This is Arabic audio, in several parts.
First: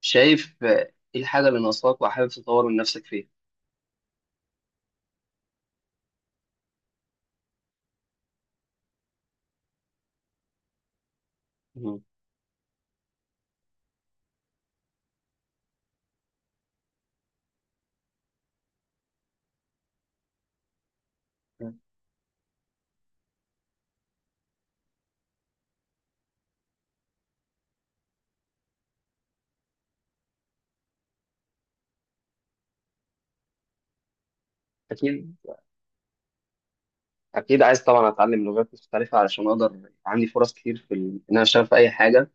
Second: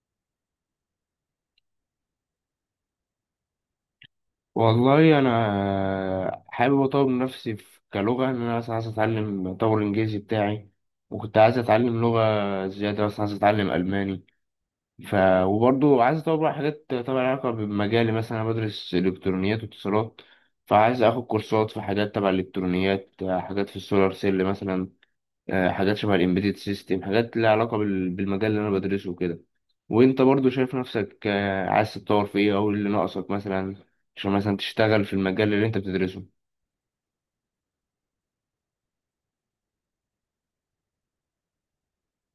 شايف ايه الحاجة اللي ناقصاك وحابب تطور من نفسك فيها؟ والله انا حابب اطور من نفسي في كلغه، ان انا مثلا عايز اطور الانجليزي بتاعي. وكنت عايز مم. اتعلم لغه زياده، مثلا عايز اتعلم الماني. ف وبرضه عايز اطور بقى حاجات طبعا لها علاقه بمجالي. مثلا انا بدرس الكترونيات واتصالات، فعايز اخد كورسات في حاجات تبع الالكترونيات، حاجات في السولار سيل مثلا. حاجات شبه الامبيدد سيستم، حاجات ليها علاقة بالمجال اللي انا بدرسه وكده. وانت برضو شايف نفسك، عايز تتطور في ايه، او إيه اللي ناقصك مثلا عشان مثلا تشتغل في أكيد، المجال اللي انت بتدرسه؟ أكيد عايز طبعا أتعلم لغات مختلفة علشان أقدر عندي فرص كتير إن أنا أشتغل في أي حاجة،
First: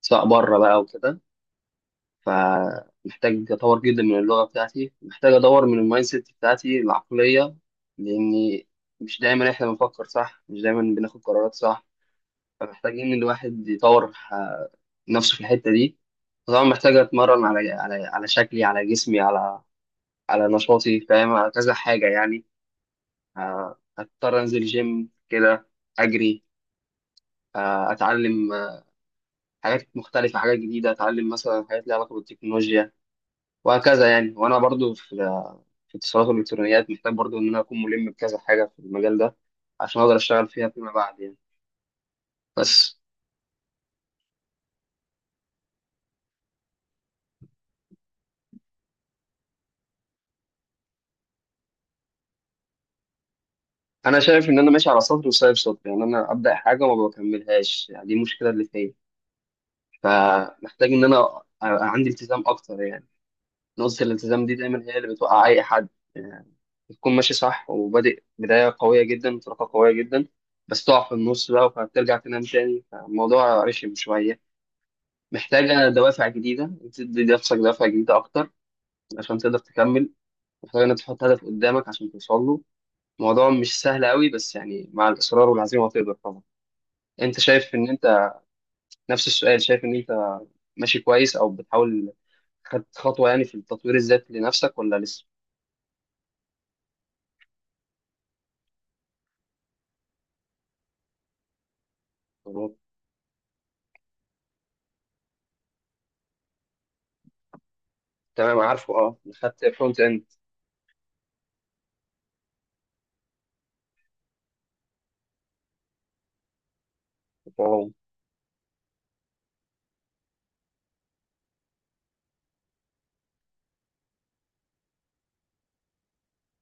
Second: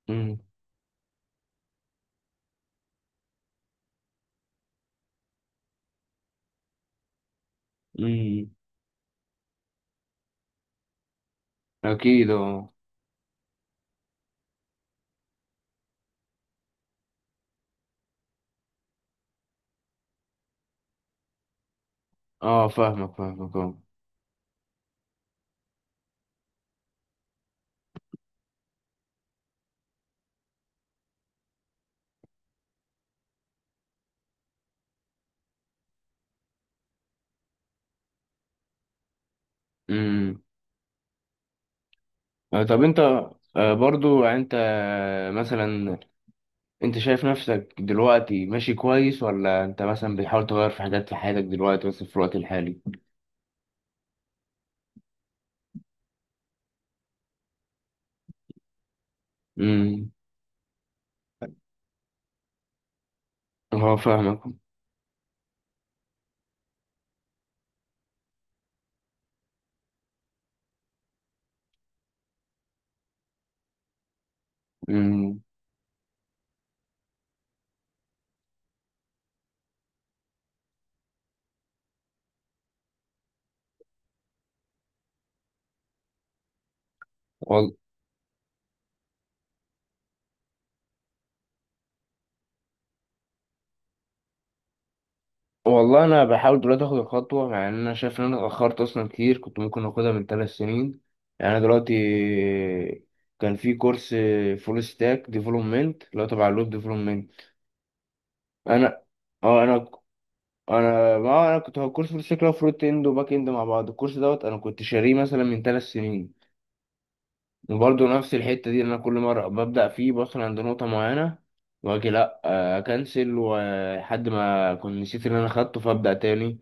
سواء امم بره بقى وكده. فمحتاج أطور جدا من اللغة بتاعتي، محتاج أدور من المايند سيت بتاعتي، العقلية. امم. لأني مش دايما إحنا بنفكر صح، مش دايما بناخد قرارات صح. اكيد اه. فمحتاجين الواحد يطور نفسه في الحتة دي. طبعا محتاج أتمرن على شكلي، على جسمي، على على نشاطي، فاهم، على كذا حاجة يعني. اه، فاهمك فاهمك اه. هضطر أنزل جيم كده، أجري، أتعلم حاجات مختلفة، حاجات جديدة. أتعلم مثلا حاجات ليها علاقة بالتكنولوجيا، وهكذا يعني. وأنا برضو في اتصالات والإلكترونيات، محتاج برضو إن أنا أكون ملم بكذا حاجة في المجال ده عشان أقدر امم. أشتغل فيها فيما بعد يعني. طب بس انت، برضو يعني انت، مثلا انت شايف نفسك دلوقتي ماشي كويس، ولا انت مثلا بتحاول تغير في حاجات في حياتك دلوقتي بس في الوقت الحالي؟ أنا شايف إن أنا ماشي على سطر وسايب سطر، يعني أنا أبدأ حاجة وما بكملهاش، يعني دي المشكلة اللي فيا. امم. فمحتاج إن أنا عندي التزام أكتر يعني. اه نقطة فاهمك. الالتزام دي دايما هي اللي بتوقع أي حد يعني. تكون ماشي صح وبادئ بداية قوية جدا، انطلاقة قوية جدا، بس تقع في النص بقى، فبترجع تنام تاني، فالموضوع رخم شوية. امم. محتاجة دوافع جديدة، انت تدي نفسك دوافع جديدة أكتر عشان تقدر تكمل. محتاجة إنك تحط هدف قدامك عشان توصل له. الموضوع مش سهل قوي، بس يعني مع الإصرار والعزيمة هتقدر طبعا. أنت شايف إن أنت، نفس السؤال، شايف إن أنت ماشي كويس أو بتحاول خدت خطوة يعني في التطوير الذاتي لنفسك، ولا لسه؟ والله انا بحاول دلوقتي اخد الخطوه، مع ان انا شايف ان انا اتاخرت اصلا كتير، كنت ممكن اخدها من 3 سنين. يعني انا دلوقتي كان في كورس فول ستاك ديفلوبمنت اللي هو تبع الويب ديفلوبمنت. تمام، عارفه، انا أه، اه خدت انا فرونت انا ما انا كنت، هو كورس فول ستاك اللي هو فرونت اند وباك اند مع بعض. الكورس دوت انا كنت شاريه مثلا من 3 سنين. إند. وبرضه نفس الحته دي، إن انا كل مره ببدا فيه بوصل عند نقطه معينه واجي لا، اكنسل، ولحد ما كنت نسيت اللي انا خدته فابدا تاني.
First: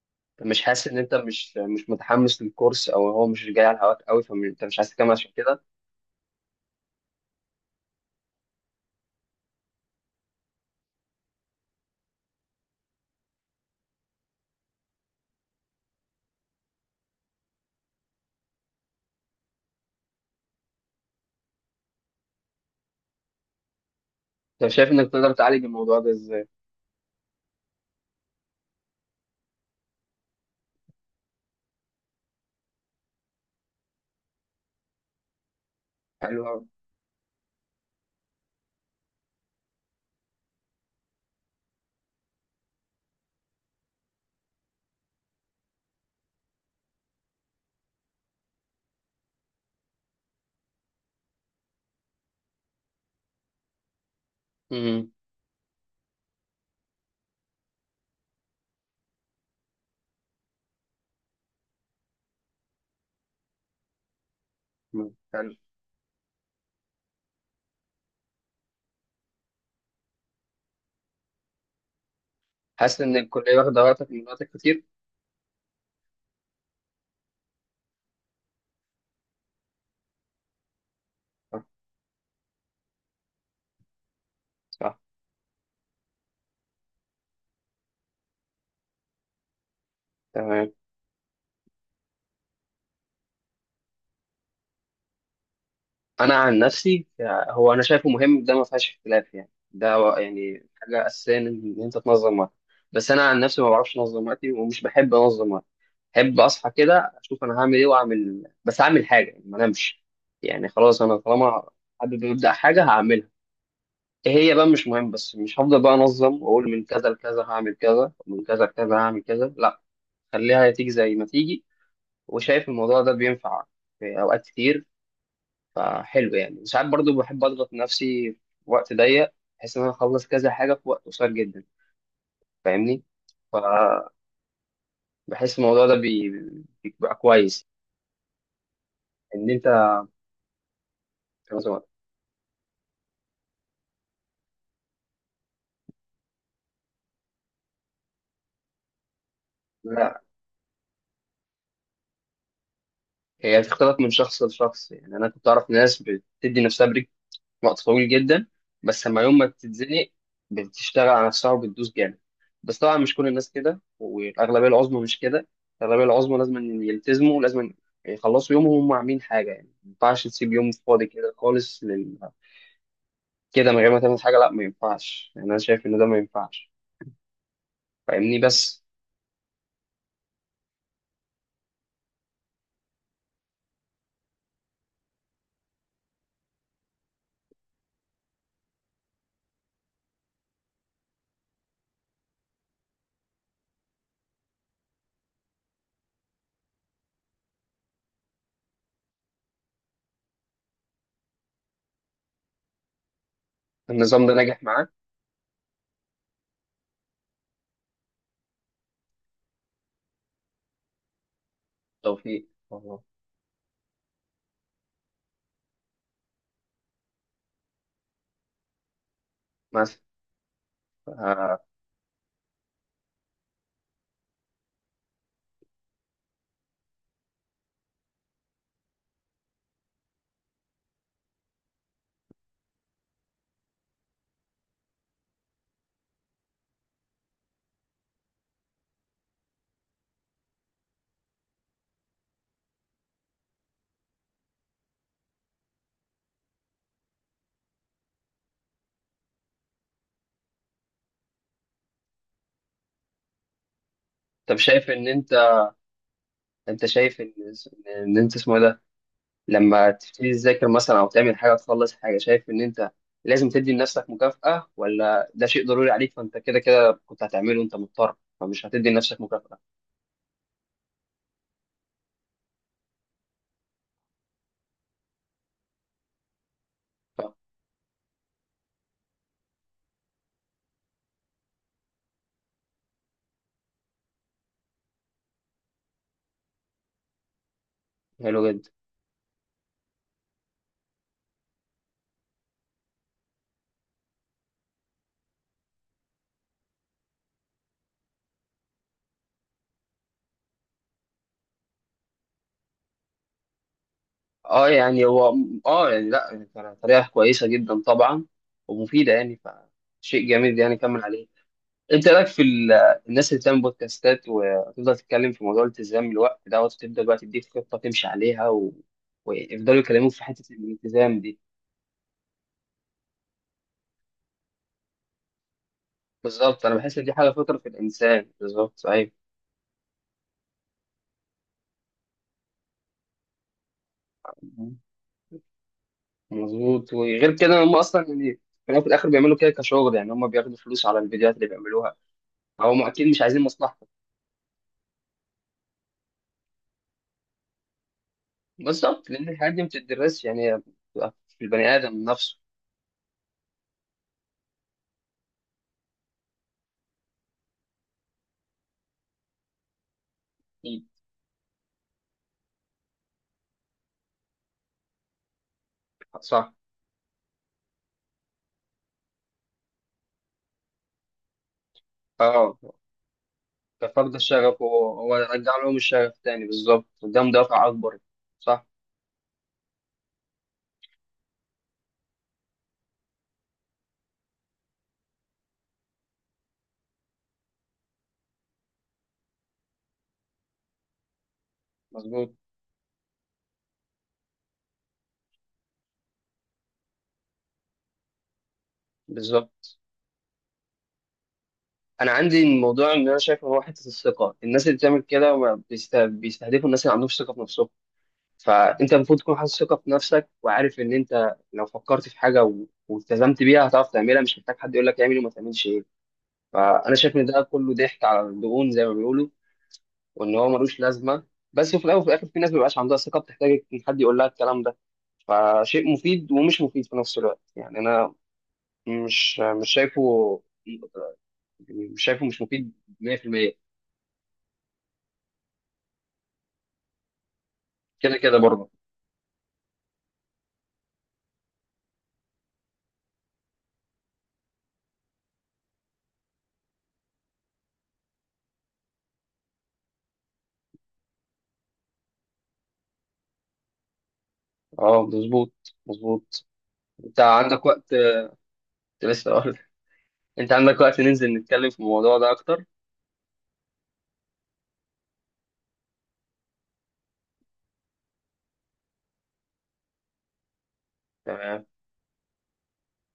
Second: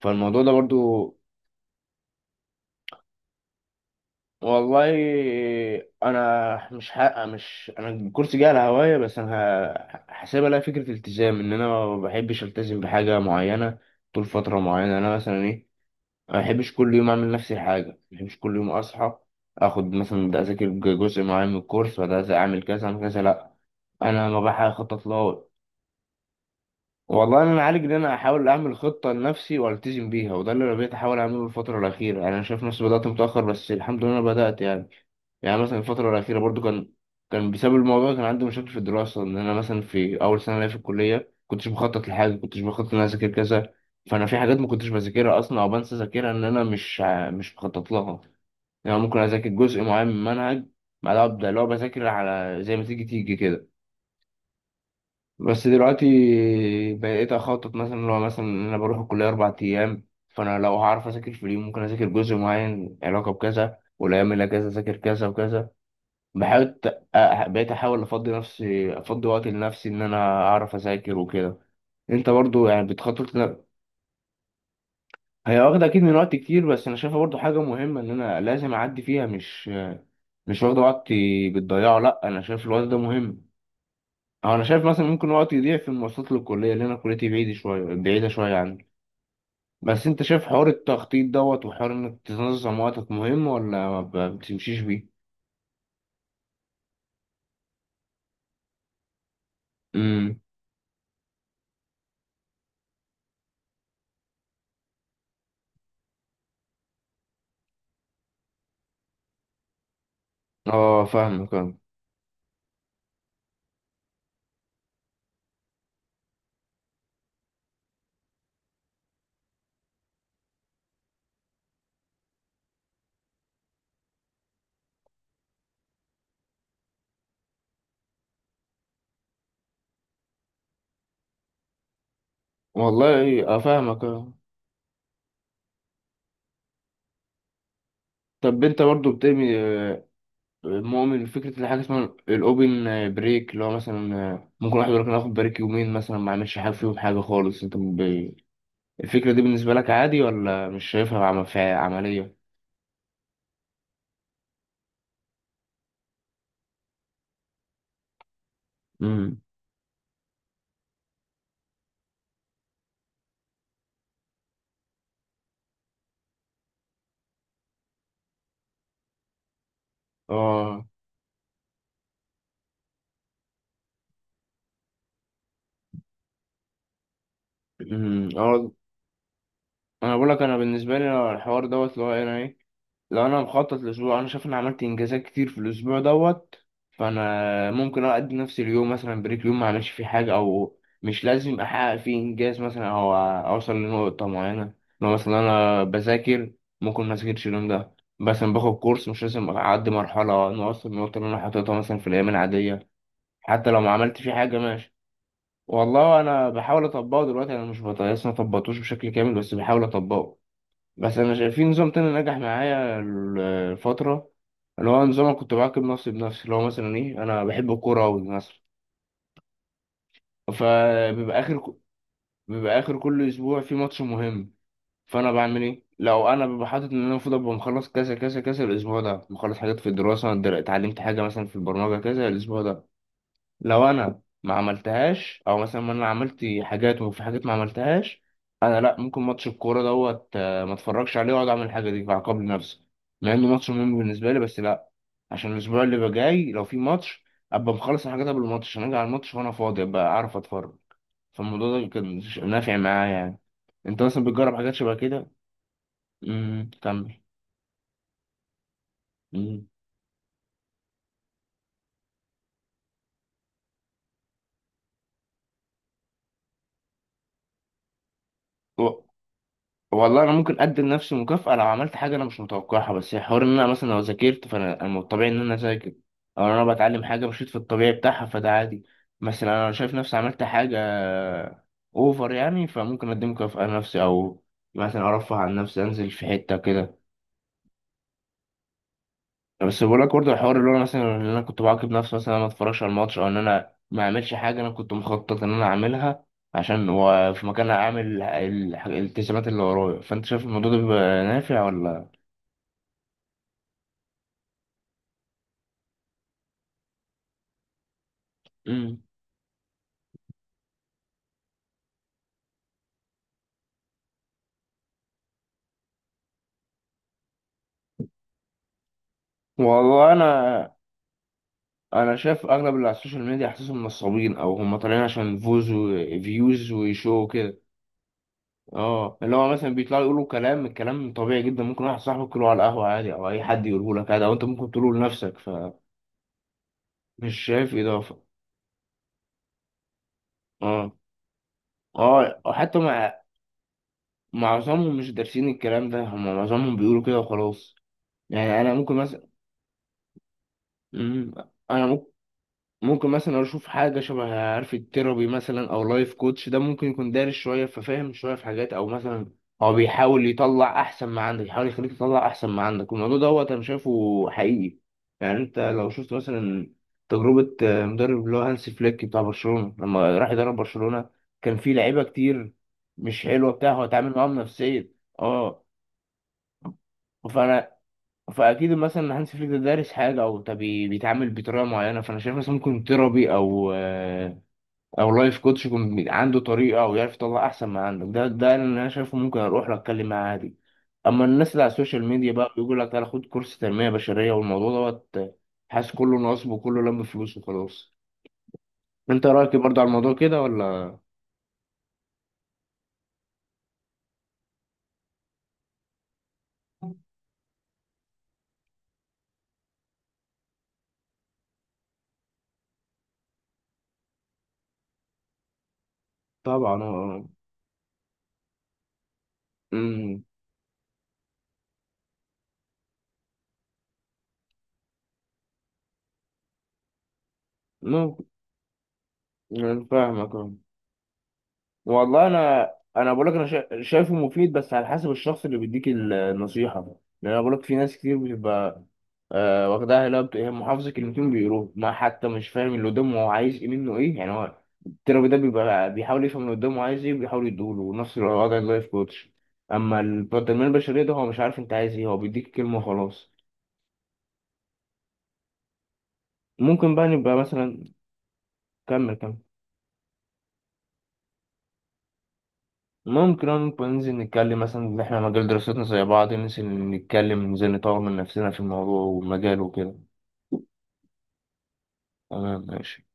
فالموضوع ده مش حاسس ان برضو. انت مش مش متحمس للكورس، او هو مش جاي على هواك قوي، فانت مش عايز والله تكمل عشان كده؟ انا مش انا الكورس جه على هوايه، بس انا حاسبها لها فكره التزام، ان انا ما بحبش التزم بحاجه معينه طول فتره معينه. انا مثلا ايه، ما بحبش كل يوم اعمل نفس الحاجه، ما بحبش كل يوم اصحى اخد مثلا ده اذاكر جزء معين من الكورس، وده اعمل كذا اعمل كذا، لا انا ما طب بحاول شايف اخطط انك تقدر له. تعالج الموضوع ده ازاي؟ والله انا عالج ان انا احاول اعمل خطه لنفسي والتزم بيها، وده اللي انا بقيت احاول اعمله الفتره الاخيره. يعني انا شايف نفسي بدات متاخر بس الحمد لله انا بدات يعني مثلا الفتره الاخيره حلو برضو قوي. كان بسبب الموضوع، كان عندي مشاكل في الدراسه. ان انا مثلا في اول سنه ليا في الكليه كنتش بخطط لحاجه، كنتش بخطط ان انا اذاكر كذا، فانا في حاجات ما كنتش بذاكرها اصلا او بنسى اذاكرها، ان انا مش مخطط لها. يعني ممكن اذاكر جزء معين من منهج بعدها ابدا اللي هو بذاكر على زي ما تيجي تيجي كده. امم بس دلوقتي بقيت اخطط، مثلا لو مثلا إن انا بروح الكليه 4 ايام، فانا لو هعرف اذاكر في اليوم، ممكن اذاكر جزء معين علاقه بكذا، والايام اللي اجازه اذاكر كذا حلو. وكذا. بحاول، بقيت احاول افضي نفسي، افضي وقت لنفسي ان انا اعرف اذاكر وكده. انت برضو يعني حاسس ان بتخطط الكليه واخده وقتك، من وقتك كتير؟ هي واخده اكيد من وقت كتير، بس انا شايفها برضو حاجه مهمه ان انا لازم اعدي فيها. مش واخده وقتي صح. بتضيعه، لا انا شايف الوقت ده مهم. أو انا شايف صح. مثلا ممكن وقتي يضيع في المواصلات للكليه، لان انا كليتي بعيده شويه بعيده شويه عني. بس انت شايف حوار تمام. التخطيط دوت وحوار انك تنظم وقتك مهم، ولا ما بتمشيش بيه؟ انا عن نفسي، هو انا شايفه مهم، ده ما فيهاش اختلاف يعني. ده امم يعني حاجه اساسيه، إن انت تنظم وقتك. بس انا عن نفسي ما بعرفش انظم وقتي، ومش بحب انظم وقتي. بحب اصحى كده اشوف انا هعمل ايه، واعمل، بس اعمل حاجه يعني، ما انامش. يعني خلاص، اه انا فاهمك طالما اه. حابب ابدا حاجه هعملها، ايه هي بقى مش مهم، بس مش هفضل بقى انظم واقول من كذا لكذا هعمل كذا، ومن كذا لكذا هعمل كذا، لا. خليها تيجي زي ما تيجي. وشايف الموضوع ده بينفع في اوقات كتير، فحلو يعني. ساعات برضو بحب اضغط نفسي في وقت ضيق، بحيث ان انا اخلص كذا حاجه في وقت قصير جدا، فاهمني؟ والله اه فاهمك فبحس اه. الموضوع ده بيبقى كويس. طب انت برضو ان بتبني، انت مؤمن بفكرة اللي تنظم حاجة وقتك. اسمها الاوبن بريك، اللي هو مثلا ممكن واحد يقول لك ناخد بريك يومين مثلا ما اعملش حاجة فيهم، حاجة خالص، انت الفكرة دي بالنسبة لك عادي لا، ولا مش شايفها في عملية؟ هي بتختلف من شخص لشخص يعني. انا كنت اعرف ناس بتدي نفسها بريك وقت طويل جدا، بس لما يوم امم ما بتتزنق بتشتغل على نفسها وبتدوس جامد. بس طبعا مش كل الناس كده، والأغلبية العظمى مش كده. الأغلبية العظمى لازم إن يلتزموا، لازم يخلصوا يومهم وهم عاملين حاجة، يعني ما ينفعش تسيب يوم اه. فاضي كده خالص كده، من غير ما تعمل حاجة. لا، ما ينفعش يعني. أنا شايف إن ده ما ينفعش، فاهمني؟ اه. بس. انا بقول لك، انا بالنسبة لي اه، الحوار دوت اللي هو ايه، انا ايه، لو انا مخطط لاسبوع، انا شايف اني عملت انجازات كتير في الاسبوع دوت، فانا ممكن اقضي نفس اليوم مثلا بريك، يوم ما اعملش فيه حاجه، او مش لازم احقق فيه انجاز مثلا او اوصل لنقطه معينه. لو مثلا انا بذاكر، ممكن ما اذاكرش اليوم ده، مثلا باخد كورس، مش لازم اعدي مرحله انه اوصل للنقطه اللي انا حاططها مثلا في الايام العاديه. حتى لو ما عملت النظام فيه ده حاجه نجح معاك؟ ماشي. والله انا بحاول اطبقه دلوقتي، انا مش لسه ما طبقتوش بشكل كامل، بس بحاول اطبقه. بس انا شايف في نظام تاني نجح توفيق معايا والله. الفتره، اللي هو نظام، أنا كنت بعاقب نفسي بنفسي. اللي هو مثلا ايه، انا بحب الكوره قوي مثلا، مثلا. فبيبقى آه، اخر بيبقى اخر كل اسبوع في ماتش مهم. فانا بعمل ايه، لو انا ببقى حاطط ان انا المفروض ابقى مخلص كذا كذا كذا الاسبوع ده، مخلص حاجات في الدراسه، اتعلمت حاجه مثلا في البرمجه كذا الاسبوع ده، لو انا ما عملتهاش او مثلا ما انا عملت حاجات وفي حاجات ما عملتهاش، انا لا ممكن ماتش الكوره دوت، ما اتفرجش عليه، واقعد اعمل الحاجه دي، فاعاقب نفسي. مع انه ماتش مهم بالنسبه لي بس لا، عشان الاسبوع اللي جاي لو في ماتش ابقى مخلص الحاجات قبل الماتش، عشان اجي على الماتش وانا فاضي ابقى اعرف اتفرج. فالموضوع ده كان نافع معايا يعني. انت مثلا بتجرب طب حاجات شايف شبه إن كده؟ أنت، أنت كمل. شايف إن أنت اسمه إيه ده، امم. لما تبتدي تذاكر مثلا او تعمل حاجه، تخلص حاجه، شايف ان انت لازم تدي لنفسك مكافاه، ولا ده شيء ضروري عليك، فانت كده كده كنت هتعمله وانت مضطر، فمش هتدي لنفسك مكافاه؟ والله انا ممكن ادي لنفسي مكافأة لو عملت حاجة انا مش متوقعها. بس حوار ان انا مثلا لو ذاكرت، فانا أنا من الطبيعي ان انا اذاكر، او انا بتعلم حاجة ف- مشيت في الطبيعي بتاعها، فده عادي. مثلا انا لو شايف نفسي عملت حاجة اوفر يعني، فممكن ادي مكافأة لنفسي، او مثلا ارفه عن نفسي انزل في حتة كده. حلو جدا. بس بقول لك برضه الحوار اللي هو مثلا ان انا كنت بعاقب نفسي مثلا أنا ما اتفرجش على الماتش، او ان انا ما اعملش حاجة انا كنت مخطط ان انا اعملها، عشان وفي مكانها اعمل الالتزامات اللي ورايا. فانت شايف الموضوع ده بيبقى نافع ولا؟ اه يعني هو، اه يعني لا، يعني كان طريقه كويسه جدا طبعا، امم. ومفيده يعني، فشيء جميل يعني، كمل عليه. انت إيه رايك في الناس اللي بتعمل بودكاستات وتفضل تتكلم في موضوع الالتزام الوقت دوت، وتبدا بقى تديك خطه تمشي عليها ويفضلوا يكلموك والله في انا، حته الالتزام دي؟ انا شايف اغلب اللي على السوشيال ميديا حاسسهم نصابين، او هم طالعين عشان فوز بالظبط. وفيوز انا بحس ان دي وشو حاجه فطره كده. في الانسان، بالظبط، صحيح. اه، اللي هو مثلا بيطلعوا يقولوا كلام، الكلام طبيعي جدا، ممكن واحد صاحبك يقوله على القهوه عادي، او اي حد يقوله لك عادي، او انت ممكن تقوله لنفسك، فمش مظبوط. وغير كده شايف هم اصلا اضافه. يعني، في الأول وفي الاخر بيعملوا كده كشغل، يعني هم بياخدوا فلوس اه على الفيديوهات اللي بيعملوها، اه، حتى فهم اكيد مع مش عايزين مصلحتك. معظمهم مش دارسين الكلام ده، هم معظمهم بيقولوا كده وخلاص. يعني انا ممكن بالظبط، مثلا لان الحاجات دي ما بتدرسش يعني، هي بتبقى مم. في البني ادم انا نفسه. ممكن مثلا اشوف حاجه شبه عارف التيرابي مثلا او لايف كوتش، ده ممكن يكون دارس شويه ففاهم شويه في حاجات، او مثلا هو بيحاول يطلع أكيد. احسن ما عندك، يحاول يخليك تطلع احسن ما عندك. الموضوع دوت انا شايفه حقيقي. يعني انت لو شفت صح. مثلا تجربه، مدرب اللي هو هانسي فليك بتاع برشلونه لما راح يدرب برشلونه، كان في لعيبه كتير اه، مش حلوه بتاع، هو اتعامل ففقد معاهم الشغف، نفسيا. هو هو رجع اه. لهم الشغف تاني، بالظبط، ده دافع فانا، اكبر. صح. فاكيد مثلا هانس فليك ده دارس حاجه، او طب بيتعامل بطريقه معينه. فانا شايف مثلا ممكن تيرابي او لايف كوتش يكون عنده طريقه او يعرف يطلع احسن ما عندك. ده اللي انا شايفه، ممكن اروح له اتكلم معاه عادي. اما الناس اللي على السوشيال ميديا مظبوط. بقى بيقول لك تعالى خد كورس تنميه بشريه والموضوع دوت، حاسس كله نصب وكله لم فلوس وخلاص. انت رايك إيه بالظبط. برضه على الموضوع كده، ولا؟ انا عندي الموضوع، ان انا شايف إن هو حته الثقه، الناس اللي بتعمل كده ما بيستهدفوا الناس اللي عندهم ثقه في نفسهم. فانت المفروض تكون حاسس ثقه في نفسك، وعارف ان انت لو فكرت في حاجه والتزمت بيها هتعرف تعملها، مش محتاج حد يقول لك اعمل وما تعملش ايه. طبعا فانا اه شايف آه. ان ده كله ضحك على الدهون زي ما بيقولوا، أمم. وان هو ملوش لازمه. بس في الاول وفي الاخر في ناس ما بيبقاش عندها ثقه، بتحتاج ان حد يقول لها الكلام ده، فشيء مفيد ومش مفيد في نفس الوقت يعني. انا ممكن. مش مش أنا فاهمك. شايفه، مش شايفه والله مش انا، مفيد انا بقول لك انا 100%. شايفه مفيد بس على حسب الشخص اللي بيديك النصيحه. لان انا بقول لك في ناس كتير كده كده برضه. بتبقى واخداها، لا هي محافظه كلمتين بيقولوه، ما حتى مش فاهم اللي قدامه هو عايز ايه منه، ايه يعني هو. التربي ده بيبقى بيحاول يفهم اللي قدامه عايز ايه، وبيحاول يديهوله، نفس الوضع اللايف كوتش. اما بتاع التنميه البشريه ده هو مش عارف انت عايز ايه، هو بيديك كلمه وخلاص. اه، مظبوط. مظبوط. ممكن بقى انت نبقى عندك وقت مثلا، كمل كمل. لسه؟ انت عندك وقت ننزل نتكلم في الموضوع ده اكتر؟ ممكن نبقى ننزل نتكلم مثلا إن إحنا مجال دراستنا زي بعض، ننزل نتكلم، ننزل نطور من نفسنا في الموضوع والمجال وكده. تمام. تمام ماشي.